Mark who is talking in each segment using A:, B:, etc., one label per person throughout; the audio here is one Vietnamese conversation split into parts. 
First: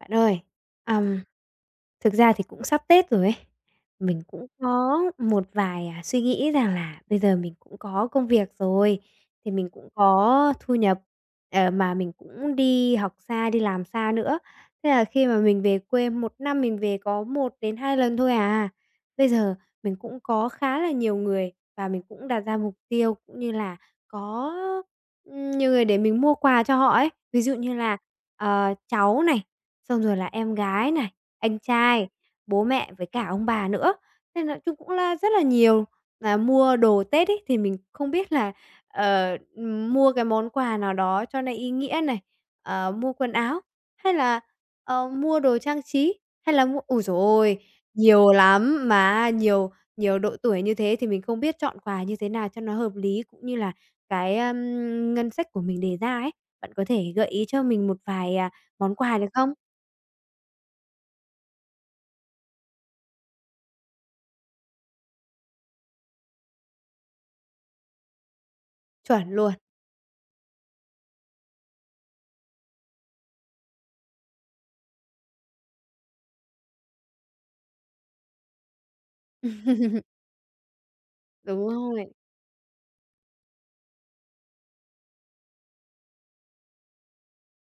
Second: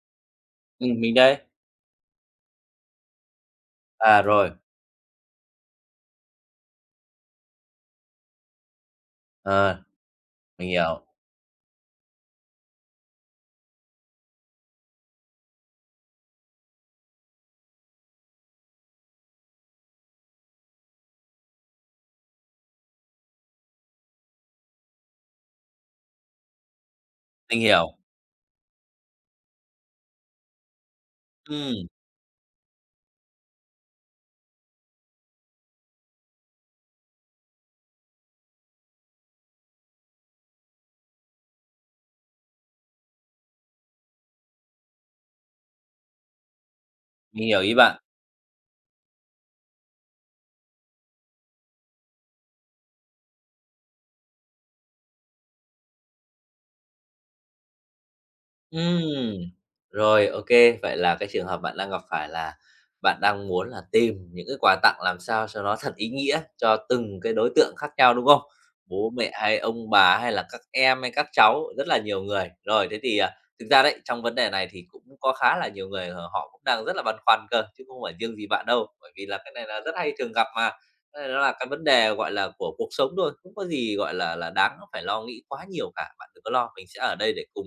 A: Bạn ơi,
B: Ừm, mình
A: ờm,
B: đây.
A: thực ra thì cũng sắp Tết rồi ấy,
B: À,
A: mình cũng
B: rồi.
A: có một vài, à, suy nghĩ rằng là bây giờ mình cũng có công việc rồi, thì mình
B: À.
A: cũng có
B: Mình
A: thu nhập,
B: hiểu.
A: ờ, mà mình cũng đi học xa, đi làm xa nữa, thế là khi mà mình về quê, 1 năm mình về có 1-2 lần thôi à. Bây giờ, mình cũng có khá là nhiều người và mình cũng đặt ra mục tiêu cũng như là có, ừm, nhiều người để mình mua quà cho họ ấy, ví dụ
B: Mình
A: như
B: hiểu.
A: là, ờ, cháu này, xong rồi là em gái này, anh
B: Ừm.
A: trai, bố mẹ với cả ông bà nữa, nên nói chung cũng là rất là nhiều. Mà mua đồ Tết ấy thì mình không biết là, ờ, ừm, mua cái món quà nào đó cho nó ý nghĩa này, ờ, mua quần áo, hay là ờ mua đồ trang trí, hay là mua ôi giời
B: Mình
A: ôi!
B: hiểu ý bạn.
A: Nhiều lắm, mà nhiều nhiều độ tuổi như thế thì mình không biết chọn quà như thế nào cho nó hợp lý, cũng như là cái, ờm, ngân sách của mình đề ra ấy, bạn có thể gợi ý cho mình một vài, à, món
B: Ừm.
A: quà được không?
B: Rồi, OK. Vậy là cái trường hợp bạn đang gặp phải là bạn đang muốn là tìm những ước quà tặng làm sao cho nó thật ý nghĩa, cho từng cái đối tượng khác nhau, đúng không? Bố mẹ
A: Chuẩn luôn.
B: hay ông bà, hay là các em, hay các cháu, rất là nhiều người. Rồi, thế thì, à, thực ra đấy, trong vấn đề này thì cũng có khá là nhiều người h họ cũng đang rất là băn khoăn cơ, chứ không phải riêng gì bạn đâu, bởi vì là cái này là rất hay thường gặp mà. Cái này nó là cái
A: Đúng
B: vấn đề,
A: rồi.
B: gọi là, của cuộc sống thôi, không có gì, gọi là là, đáng phải lo nghĩ quá nhiều cả. Bạn đừng có lo, mình sẽ ở đây để cùng,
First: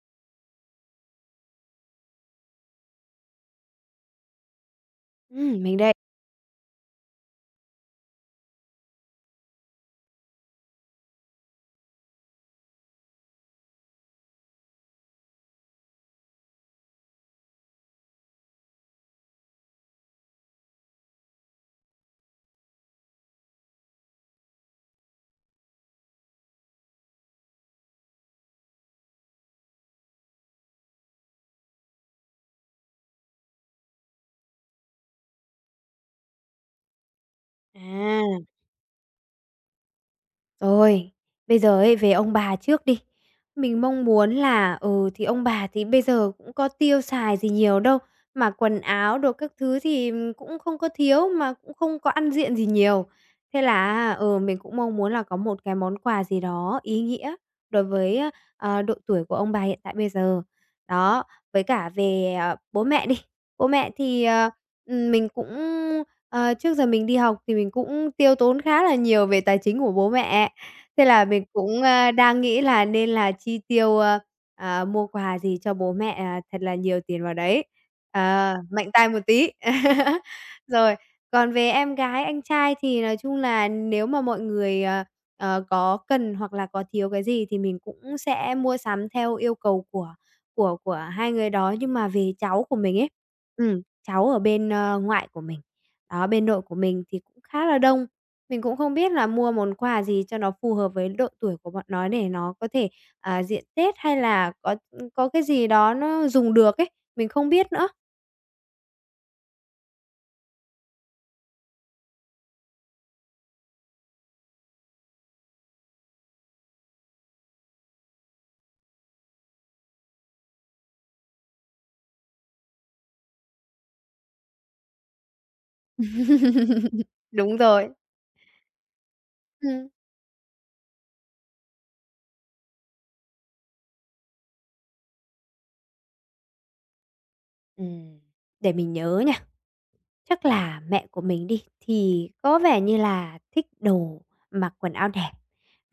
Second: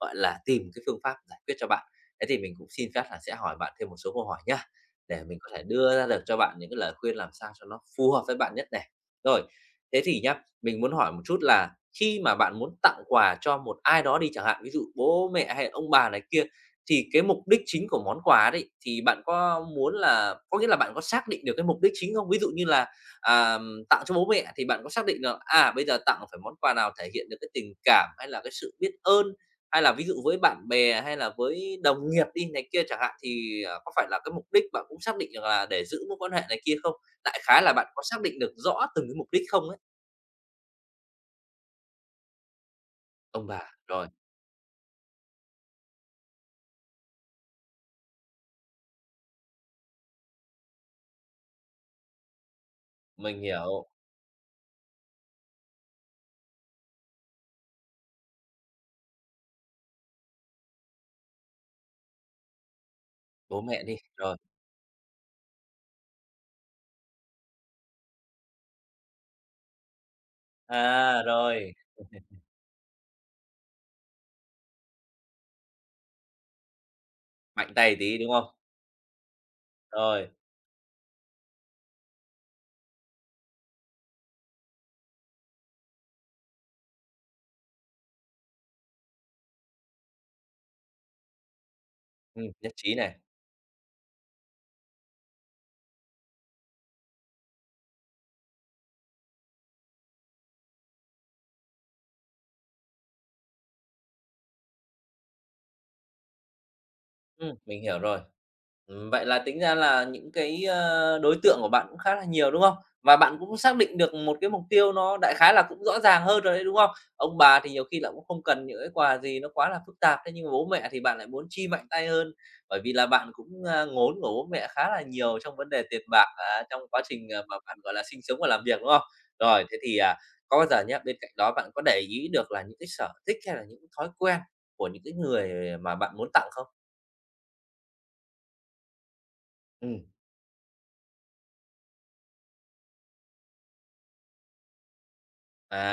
B: gọi là, tìm cái phương pháp giải quyết cho bạn. Thế thì mình cũng xin phép là sẽ hỏi bạn thêm một số câu hỏi nhá, để mình có
A: Ừm,
B: thể
A: mình đây.
B: đưa ra được cho bạn những cái lời khuyên làm sao cho nó phù hợp với bạn nhất này. Rồi, thế thì nhá, mình muốn hỏi một chút là khi mà bạn muốn tặng quà cho một ai đó đi chẳng hạn, ví dụ bố mẹ hay là ông bà này kia, thì cái mục đích chính của món quà đấy, thì bạn có muốn là có nghĩa là bạn có xác định được cái mục đích chính không? Ví dụ như là, à, ừm, tặng cho bố mẹ thì bạn có xác định được, à, bây giờ tặng là phải món quà nào thể hiện được cái tình cảm hay là cái sự biết ơn? Hay là ví dụ với bạn bè hay là với đồng nghiệp đi này kia chẳng hạn, thì, à, có phải là cái mục đích bạn cũng xác định được là để giữ mối quan hệ này kia không? Đại khái là bạn có xác định
A: À!
B: được rõ từng cái mục đích không ấy?
A: Rồi! Bây giờ ấy, về ông bà trước đi,
B: Ông bà,
A: mình mong
B: rồi.
A: muốn là, ừ, thì ông bà thì bây giờ cũng có tiêu xài gì nhiều đâu, mà quần áo đồ các thứ thì, ừm, cũng không có thiếu, mà cũng không có ăn diện gì nhiều.
B: Mình
A: Thế là
B: hiểu.
A: á, ừ, mình cũng mong muốn là có một cái món quà gì đó ý nghĩa, đối với á, ờ, độ tuổi của ông bà hiện tại bây giờ. Đó, với cả về, ờ, bố mẹ đi,
B: Bố
A: bố
B: mẹ
A: mẹ
B: đi,
A: thì,
B: rồi.
A: ờ, ừm, mình cũng, ờ, trước giờ mình đi học thì mình cũng tiêu tốn khá là nhiều về tài chính của bố mẹ, thế
B: À,
A: là mình
B: rồi!
A: cũng, ơ, đang nghĩ là nên là chi tiêu, ơ, à, mua quà gì cho bố mẹ, à, thật là nhiều tiền vào đấy,
B: Mạnh tay tí, đúng không?
A: ờ, mạnh tay một tí.
B: Rồi.
A: Rồi! Còn về em gái, anh trai thì nói chung là nếu mà mọi người, ờ, ờ, có cần hoặc là có thiếu cái gì thì mình cũng sẽ mua sắm theo yêu cầu của của của hai người đó. Nhưng mà về
B: Ừm,
A: cháu
B: nhất
A: của
B: trí
A: mình ấy,
B: này.
A: ừm, cháu ở bên, ơ, ngoại của mình, đó, bên nội của mình thì khá là đông. Mình cũng không biết là mua món quà gì cho nó phù hợp với độ tuổi của bọn nó để nó có thể, à, diện Tết hay là có, ừm, có cái gì đó nó dùng được ấy, mình không
B: Ừm,
A: biết
B: mình
A: nữa.
B: hiểu rồi. Ừm, vậy là tính ra là những cái, ơ, đối tượng của bạn cũng khá là nhiều, đúng không? Và bạn cũng xác định được một cái mục tiêu nó đại khái là cũng rõ ràng hơn rồi ấy, đúng không? Ông bà thì nhiều khi là cũng không cần những cái quà gì nó quá là phức tạp, thế nhưng mà bố mẹ thì bạn lại muốn chi mạnh tay hơn, bởi vì là bạn cũng, ơ, ngốn của bố mẹ khá là nhiều trong vấn đề tiền bạc, à, trong quá trình, ờ,
A: Đúng
B: mà bạn,
A: rồi.
B: gọi là, sinh sống và làm việc, đúng không? Rồi, thế
A: Ừm.
B: thì, à, có bao giờ nhá, bên cạnh đó bạn có để ý được là những cái sở thích hay là những thói quen của những cái người mà bạn muốn tặng không?
A: Ừm. Để mình nhớ nha.
B: Ừm.
A: Chắc là mẹ của mình đi, thì có vẻ như là thích đồ, mặc quần áo đẹp,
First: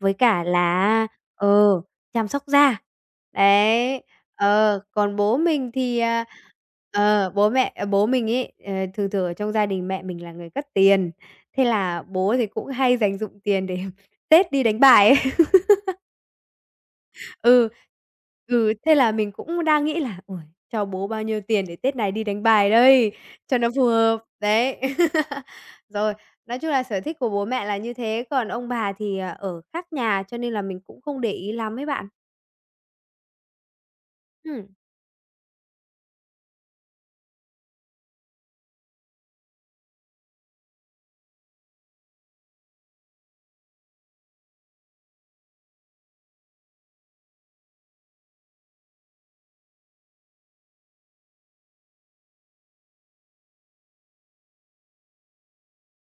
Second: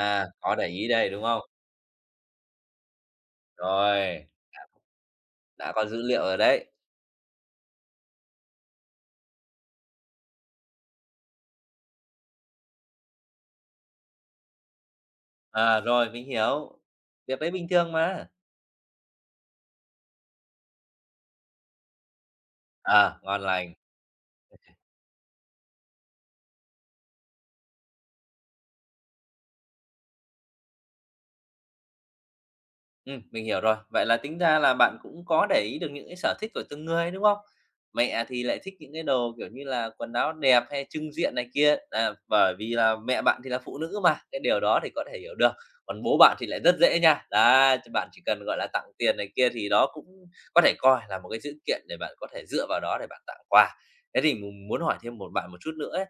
A: với cả
B: Có để
A: là
B: ý
A: á,
B: đây, đúng không?
A: ờ, chăm sóc da. Đấy.
B: Rồi.
A: Ờ, còn bố
B: Đã
A: mình
B: có
A: thì,
B: dữ liệu
A: à,
B: rồi đấy.
A: ờ, bố mẹ ờ, bố mình ấy, ờ, thường thường ở trong gia đình mẹ mình là người cất tiền, thế là bố thì cũng hay dành dụm tiền để Tết đi đánh bài ấy.
B: À, rồi, mình hiểu. Việc đấy bình
A: Ừ.
B: thường mà!
A: Ừ, thế là mình cũng đang nghĩ là "Uầy! Cho bố bao nhiêu tiền để Tết này đi đánh bài đây?
B: À, ngon
A: Cho nó
B: lành.
A: phù hợp?" Đấy, rồi, nói chung là sở thích của bố mẹ là như thế, còn ông bà thì, à, ở khác nhà, cho nên là mình cũng không để ý lắm ấy bạn.
B: Ừm, mình hiểu rồi. Vậy là tính ra
A: Ừm.
B: là bạn cũng có để ý được những cái sở thích của từng người, đúng không? Mẹ thì lại thích những cái đồ, kiểu như là, quần áo đẹp hay chưng diện này kia, nà bởi vì là mẹ bạn thì là phụ nữ mà, cái điều đó thì có thể hiểu được. Còn bố bạn thì lại rất dễ nha, đá, cho bạn chỉ cần, gọi là, tặng tiền này kia, thì đó cũng có thể coi là một cái dữ kiện để bạn có thể dựa vào đó để bạn tặng quà. Thế thì mình muốn hỏi thêm một bạn một chút nữa ấy,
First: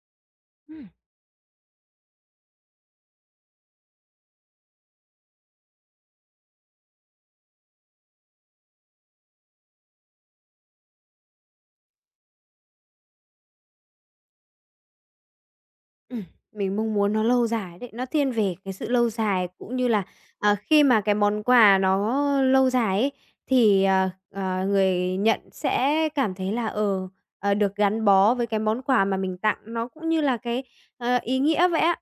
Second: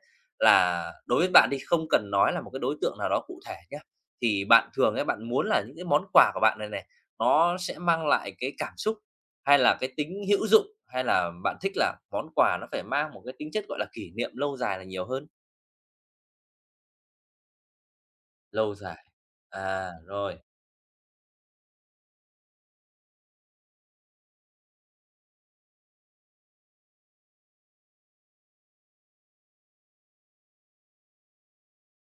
A: Ừm.
B: là đối với bạn đi, không cần nói là một cái đối tượng nào đó cụ thể nhá, thì bạn thường ấy, bạn muốn là những cái món quà của bạn này này, nó sẽ mang lại cái cảm xúc, hay là cái tính hữu dụng? Hay là bạn thích là món quà nó phải mang một cái tính chất, gọi là, kỷ niệm lâu dài là nhiều hơn?
A: Ừm, mình mong muốn nó lâu dài đấy, nó thiên về cái
B: Lâu
A: sự
B: dài.
A: lâu dài cũng như
B: À,
A: là,
B: rồi.
A: ờ, khi mà cái món quà nó lâu dài ấy, thì, ờ, ờ, người nhận sẽ cảm thấy là, ờ, ờ, được gắn bó với cái món quà mà mình tặng nó cũng như là cái, ờ, ý nghĩa vậy á.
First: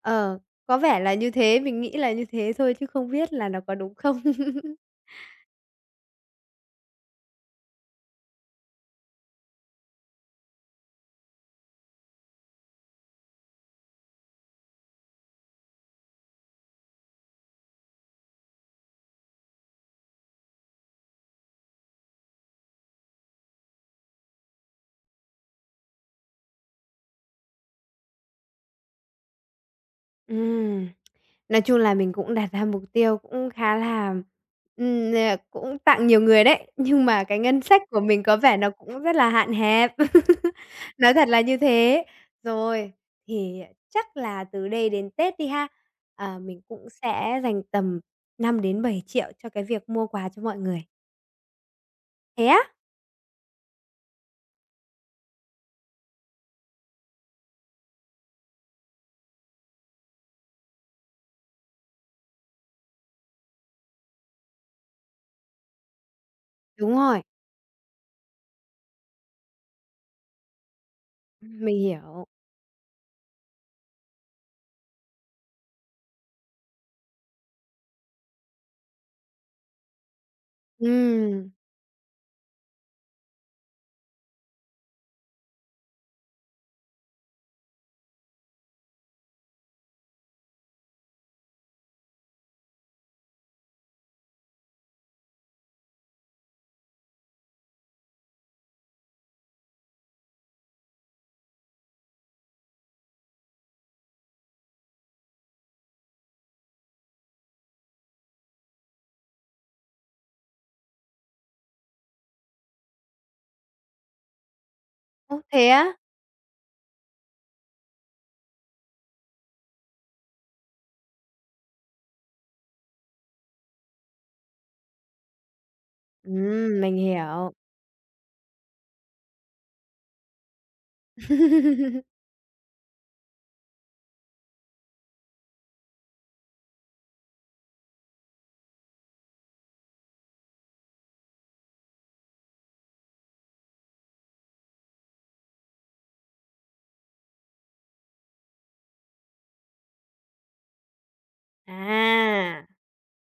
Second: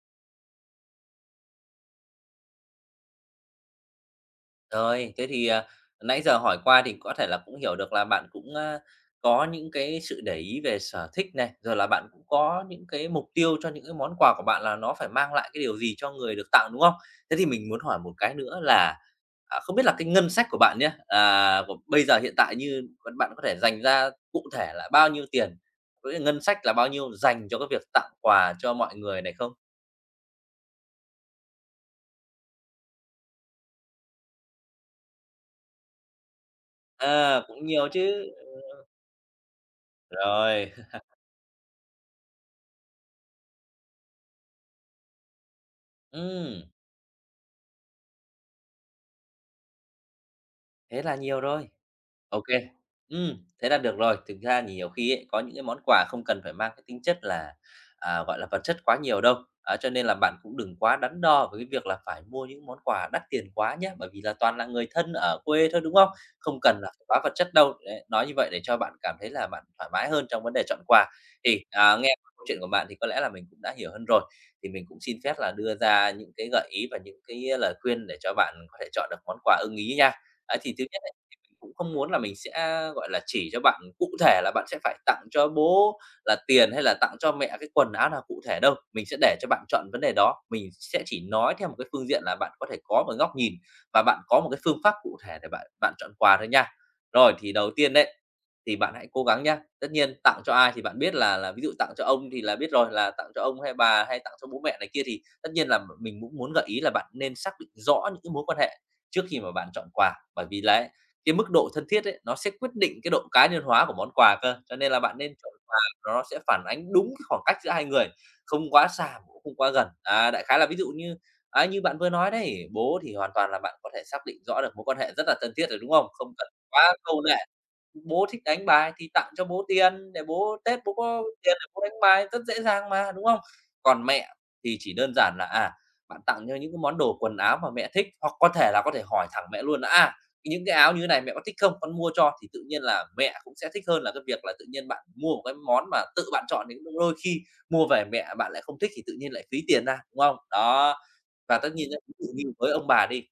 A: Ờ, có vẻ là như thế, mình nghĩ là như thế thôi chứ không biết là nó có đúng không.
B: Rồi, thế thì, à, nãy giờ hỏi qua thì có thể là cũng hiểu được là bạn cũng, a, có những cái sự để ý về sở thích này, rồi là bạn cũng có những cái mục tiêu cho những cái món quà của bạn là nó phải mang lại cái điều gì cho người được tặng, đúng không? Thế thì mình muốn hỏi một cái nữa là, à, không biết là cái ngân sách của bạn nhé à, của bây giờ hiện tại như còn bạn có thể dành ra cụ thể là bao nhiêu tiền? Có nghĩa ngân sách là bao nhiêu dành cho cái việc tặng quà cho mọi người này không?
A: Ừm. Nói chung là mình cũng đạt ra mục tiêu cũng khá là ừm, ờ, cũng tặng nhiều người đấy, nhưng mà cái
B: À,
A: ngân
B: cũng
A: sách
B: nhiều
A: của mình
B: chứ.
A: có vẻ nó
B: Ừm.
A: cũng rất là hạn hẹp.
B: Rồi.
A: Nói thật là như thế. Rồi. Thì chắc là từ đây đến Tết đi ha, à, mình
B: Ừm.
A: cũng sẽ dành tầm 5 đến 7 triệu cho cái việc mua quà cho mọi người.
B: Thế là nhiều rồi. Ô
A: Thế á?
B: kê. Ừm, thế là được rồi. Thực ra nhiều khi ấy, có những cái món quà không cần phải mang cái tính chất là, à, gọi là, vật chất quá nhiều đâu. Á, cho nên là bạn cũng đừng quá đắn đo với cái việc là phải mua những món quà đắt tiền quá nhá, bởi vì là toàn là người thân ở quê thôi, đúng không? Không cần là
A: Đúng
B: phải quá
A: rồi.
B: vật chất đâu. Đấy, nói như vậy để cho bạn cảm thấy là bạn thoải mái hơn trong vấn đề chọn quà. Thì,
A: Ừm, mình
B: à, nghe
A: hiểu.
B: câu chuyện của bạn thì có lẽ là mình cũng đã hiểu hơn rồi, thì mình cũng xin phép là đưa ra những cái gợi ý và những cái lời khuyên để cho bạn có thể chọn được món quà ưng ý nha. Ấy, thì thứ nhất là mình
A: Ừm.
B: cũng không muốn là mình sẽ, gọi là, chỉ cho bạn cụ thể là bạn sẽ phải tặng cho bố là tiền hay là tặng cho mẹ cái quần áo nào cụ thể đâu. Mình sẽ để cho bạn chọn vấn đề đó, mình sẽ chỉ nói theo một cái phương diện là bạn có thể có một góc nhìn và bạn có một cái phương pháp cụ thể để bạn bạn chọn quà thôi nha. Rồi, thì đầu tiên đấy. Thì bạn hãy cố gắng nhé. Tất nhiên tặng cho ai thì bạn biết là là ví dụ tặng cho ông thì là biết rồi, là tặng cho ông hay bà hay tặng cho bố mẹ này kia thì tất nhiên là m mình cũng muốn gợi ý là bạn nên xác định rõ những cái mối quan hệ trước khi mà bạn chọn quà. Bởi vì là ấy, cái mức độ thân thiết ấy, nó sẽ quyết định cái độ cá nhân hóa của món quà cơ, cho nên là bạn nên
A: Ô,
B: chọn
A: thế
B: quà
A: á?
B: nó sẽ phản ánh đúng cái khoảng cách giữa hai người, không quá xa cũng không quá gần. À, đại khái là ví dụ như á như bạn vừa nói đấy, bố thì hoàn toàn là bạn có thể xác định rõ được mối quan hệ rất là thân thiết rồi, đúng không? Không cần
A: Ừm,
B: quá
A: mình
B: cầu nệ.
A: hiểu.
B: Bố thích đánh bài thì tặng cho bố tiền, để bố Tết bố có tiền để bố đánh bài rất dễ dàng mà, đúng không? Còn mẹ thì chỉ đơn giản là, à, bạn tặng cho những cái món đồ quần áo mà mẹ thích, hoặc có thể là có thể hỏi thẳng mẹ luôn là "À, những cái áo như thế này mẹ có thích không? Con mua cho." Thì tự nhiên là mẹ cũng sẽ thích hơn là cái việc là tự nhiên bạn mua một cái món mà tự bạn chọn thì cũng [unintelligible] đôi khi mua về mẹ bạn lại không thích thì tự nhiên lại phí tiền ra, đúng không? Đó. Và tất nhiên nhá ví dụ như
A: À.
B: với ông bà đi.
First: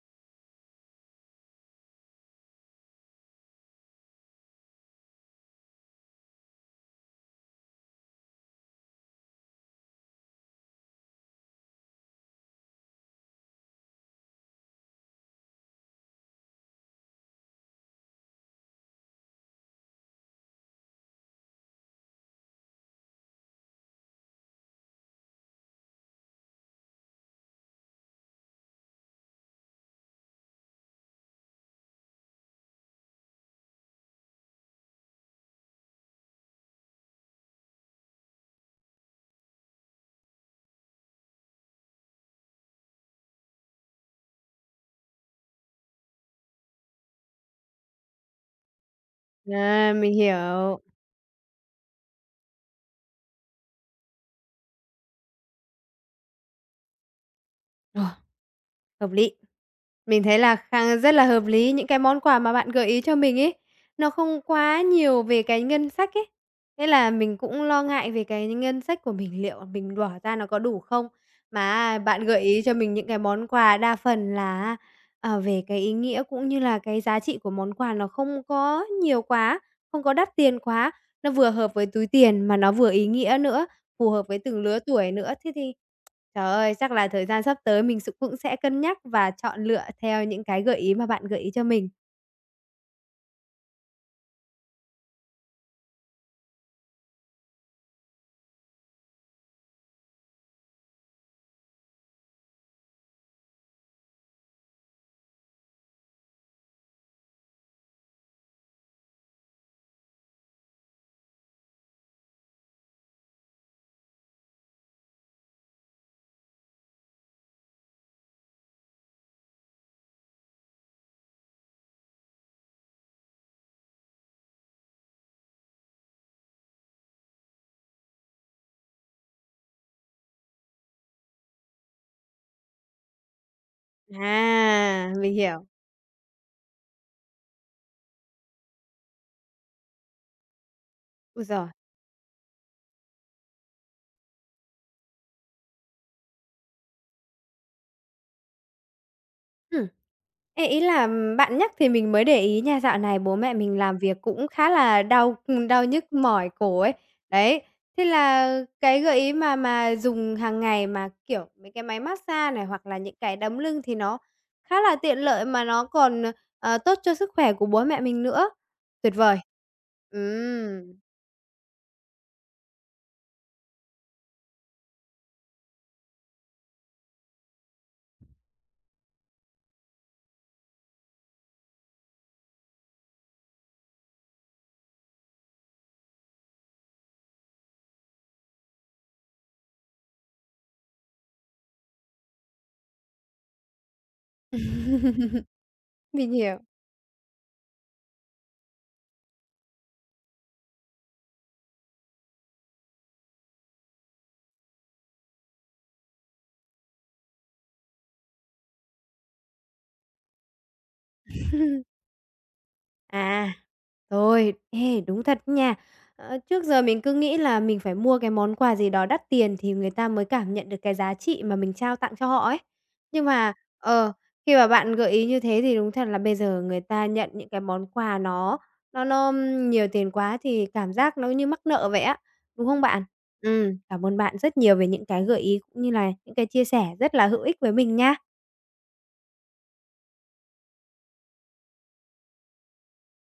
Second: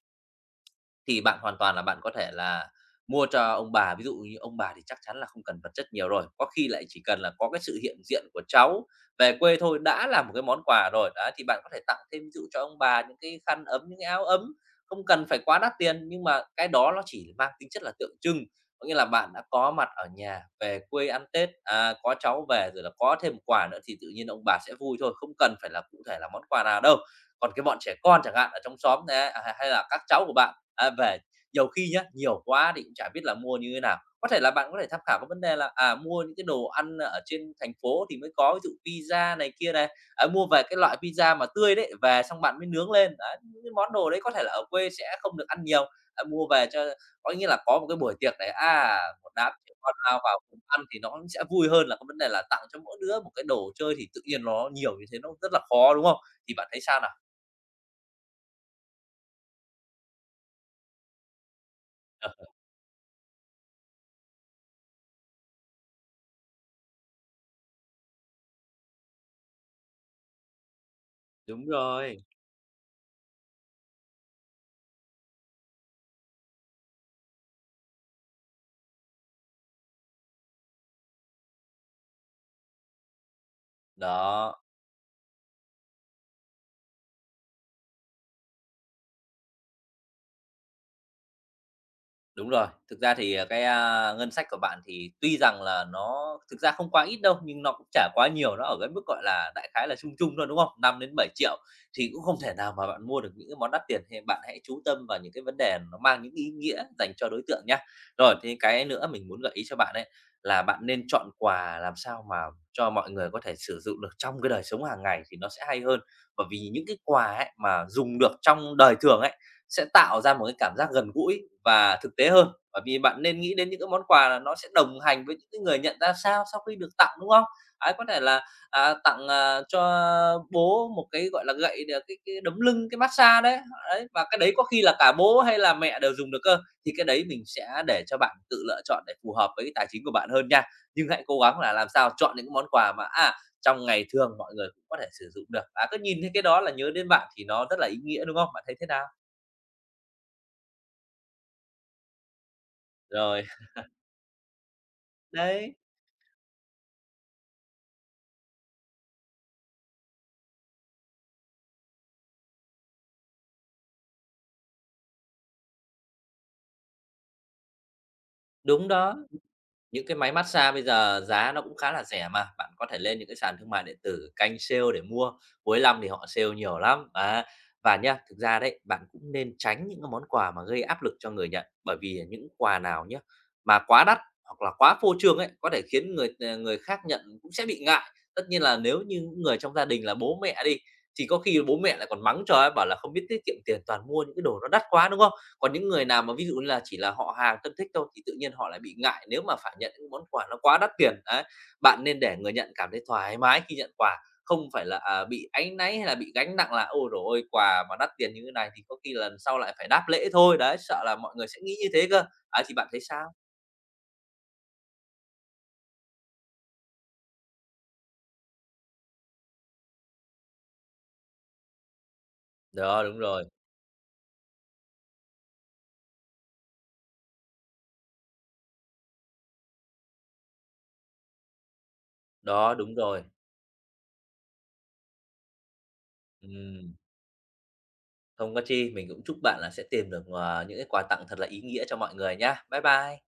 B: Thì bạn hoàn toàn là bạn có thể là mua cho ông bà, ví dụ như ông bà thì chắc chắn là không cần vật chất nhiều rồi, có khi lại chỉ cần là có cái sự hiện diện của cháu về quê thôi đã là một cái món quà rồi. Đấy, thì bạn có thể tặng thêm ví dụ cho ông bà những cái khăn ấm, những cái áo ấm, không cần phải quá đắt tiền nhưng mà cái đó nó chỉ mang tính chất là tượng trưng, có nghĩa là bạn đã có mặt ở nhà về quê ăn Tết, à, có cháu về rồi là có thêm một quà nữa thì tự nhiên ông bà sẽ vui thôi, không cần phải là cụ thể là món quà nào đâu. Còn cái bọn trẻ con chẳng hạn ở trong xóm nè, à, h-hay là các cháu của bạn, à, về, nhiều khi nhá, nhiều quá thì cũng chả biết là mua như thế nào. Có thể là bạn có thể tham khảo cái vấn đề là, à, mua những cái đồ ăn ở trên thành phố thì mới có ví dụ pizza này kia nè, à, mua về cái loại pizza mà tươi đấy, về xong bạn mới nướng lên, đấy, những cái món đồ đấy có thể là ở quê sẽ không được ăn nhiều. À, mua về cho có nghĩa là có một cái buổi tiệc này, à, một đám trẻ
A: À,
B: con
A: mình
B: lao vào cùng
A: hiểu.
B: ăn thì nó cũng sẽ vui hơn là cái vấn đề là tặng cho mỗi đứa một cái đồ chơi, thì tự nhiên nó nhiều như thế nó rất là khó, đúng không? Thì bạn thấy sao nào?
A: Ờ. Hợp lý! Mình thấy là khang rất là hợp lý, những cái món quà mà bạn gợi ý cho mình ấy, nó không quá nhiều về cái ngân sách ấy. Thế là mình cũng lo ngại về cái ngân sách của mình, liệu là mình bỏ ra nó có đủ không?
B: Đúng
A: Mà á,
B: rồi.
A: bạn gợi ý cho mình những cái món quà đa phần là á, ờ, về cái ý nghĩa, cũng như là cái giá trị của món quà nó không có nhiều quá, không có đắt tiền quá, nó vừa hợp với túi tiền mà nó vừa ý nghĩa nữa, phù hợp với
B: Đó.
A: từng lứa tuổi nữa. Thế thì, trời ơi, chắc là thời gian sắp tới mình s cũng sẽ cân nhắc và chọn lựa theo những cái gợi ý mà bạn gợi ý cho mình.
B: Đúng rồi! Thực ra thì, à, cái, a, ngân sách của bạn thì tuy rằng là nó thực ra không quá ít đâu, nhưng nó cũng chả quá nhiều, nó ở cái mức, gọi là, đại khái là trung trung thôi, đúng không? 5.000.000-7.000.000 thì cũng không thể nào mà bạn mua được những cái món đắt tiền, thì bạn hãy chú tâm vào những cái vấn đề nó mang những cái ý nghĩa dành cho đối tượng nhá. Rồi, thêm cái nữa mình muốn gợi ý cho bạn ấy, là bạn nên chọn quà làm sao mà cho mọi người có thể sử dụng được trong cái đời sống hàng ngày thì nó sẽ hay hơn, bởi vì những cái quà ấy mà dùng được trong đời thường ấy, sẽ tạo ra một cái cảm giác gần gũi và thực tế hơn. Bởi vì bạn nên nghĩ đến những cái món quà là nó sẽ đồng hành với những cái người nhận ra sao sau khi được tặng, đúng không? Đấy, có thể là, à, tặng, à, cho bố một cái, gọi là, gậy được cái cái đấm lưng, cái massage đấy ấy, và cái đấy có khi là cả
A: À, mình
B: bố hay
A: hiểu.
B: là mẹ đều dùng được cơ. Thì cái đấy mình sẽ để cho bạn tự lựa chọn để phù hợp với tài chính của bạn hơn nha, nhưng hãy cố
A: Ôi
B: gắng
A: giời!
B: là làm sao chọn những cái món quà mà, à, trong ngày thường mọi người cũng có thể sử dụng được. À, cứ nhìn thấy cái đó là nhớ đến bạn thì nó rất là ý nghĩa, đúng không? Bạn thấy thế nào?
A: Ừm. Ê, ý là, bạn nhắc thì mình mới để ý nha, dạo này bố
B: Rồi.
A: mẹ mình làm việc cũng khá là đau, ừm,
B: Đấy.
A: đau nhức mỏi cổ ấy. Đấy, thế là cái gợi ý mà mà dùng hàng ngày mà, kiểu, mấy cái máy mát xa này hoặc là những cái đấm lưng thì nó khá là tiện lợi, mà nó còn, ờ, tốt cho sức khỏe của bố mẹ mình nữa.
B: Đúng
A: Tuyệt
B: đó.
A: vời!
B: Những cái máy mát xa bây
A: Ừm.
B: giờ giá nó cũng khá là rẻ mà. Bạn có thể lên những cái sàn thương mại điện tử, canh sale để mua, cuối lăm thì họ sale nhiều lắm, á. Và nhá, thực ra đấy, bạn cũng nên tránh những cái món quà mà gây áp lực cho người nhận, bởi vì những quà nào nhá mà quá đắt hoặc là quá phô trương ấy, có thể khiến người người khác nhận cũng sẽ bị ngại. Tất nhiên là nếu như những người trong gia đình là bố mẹ đi, thì có khi bố mẹ lại còn mắng cho ấy, bảo là "Không biết tiết kiệm tiền, toàn mua những cái đồ nó đắt quá" Đúng không? Còn những người nào
A: Mình
B: mà ví dụ
A: hiểu.
B: như là chỉ là họ hàng thân thích thôi thì tự nhiên họ lại bị ngại nếu mà phải nhận những món quà nó quá đắt tiền, đấy. Bạn nên để người nhận cảm thấy thoải mái khi nhận quà, không phải là, à, bị áy náy hay là bị gánh nặng là "Ôi, trời ơi, quà mà đắt tiền như thế này thì có khi lần sau lại phải đáp lễ thôi." Đấy, sợ là mọi người sẽ nghĩ như thế cơ. Ấy, thì bạn thấy sao?
A: À, rồi, ê, đúng thật nha. Ờ, trước giờ mình cứ nghĩ là mình phải mua cái món quà gì đó đắt tiền thì người ta mới cảm nhận được cái giá trị mà mình trao tặng cho họ ấy.
B: Đó, đúng
A: Nhưng
B: rồi.
A: mà ờ, khi mà bạn gợi ý như thế thì đúng thật là bây giờ người ta nhận những cái món quà nó nó nó nhiều tiền quá thì cảm giác nó như mắc nợ vậy á, đúng
B: Đó,
A: không
B: đúng
A: bạn?
B: rồi.
A: Ừm, cảm ơn bạn rất nhiều về những cái gợi ý cũng như là những cái chia sẻ
B: Ừm.
A: rất là hữu ích với mình nha.
B: Không có chi, mình cũng chúc bạn là sẽ tìm được, ờ, những cái quà tặng thật là ý nghĩa cho mọi người nhá. Bye bye!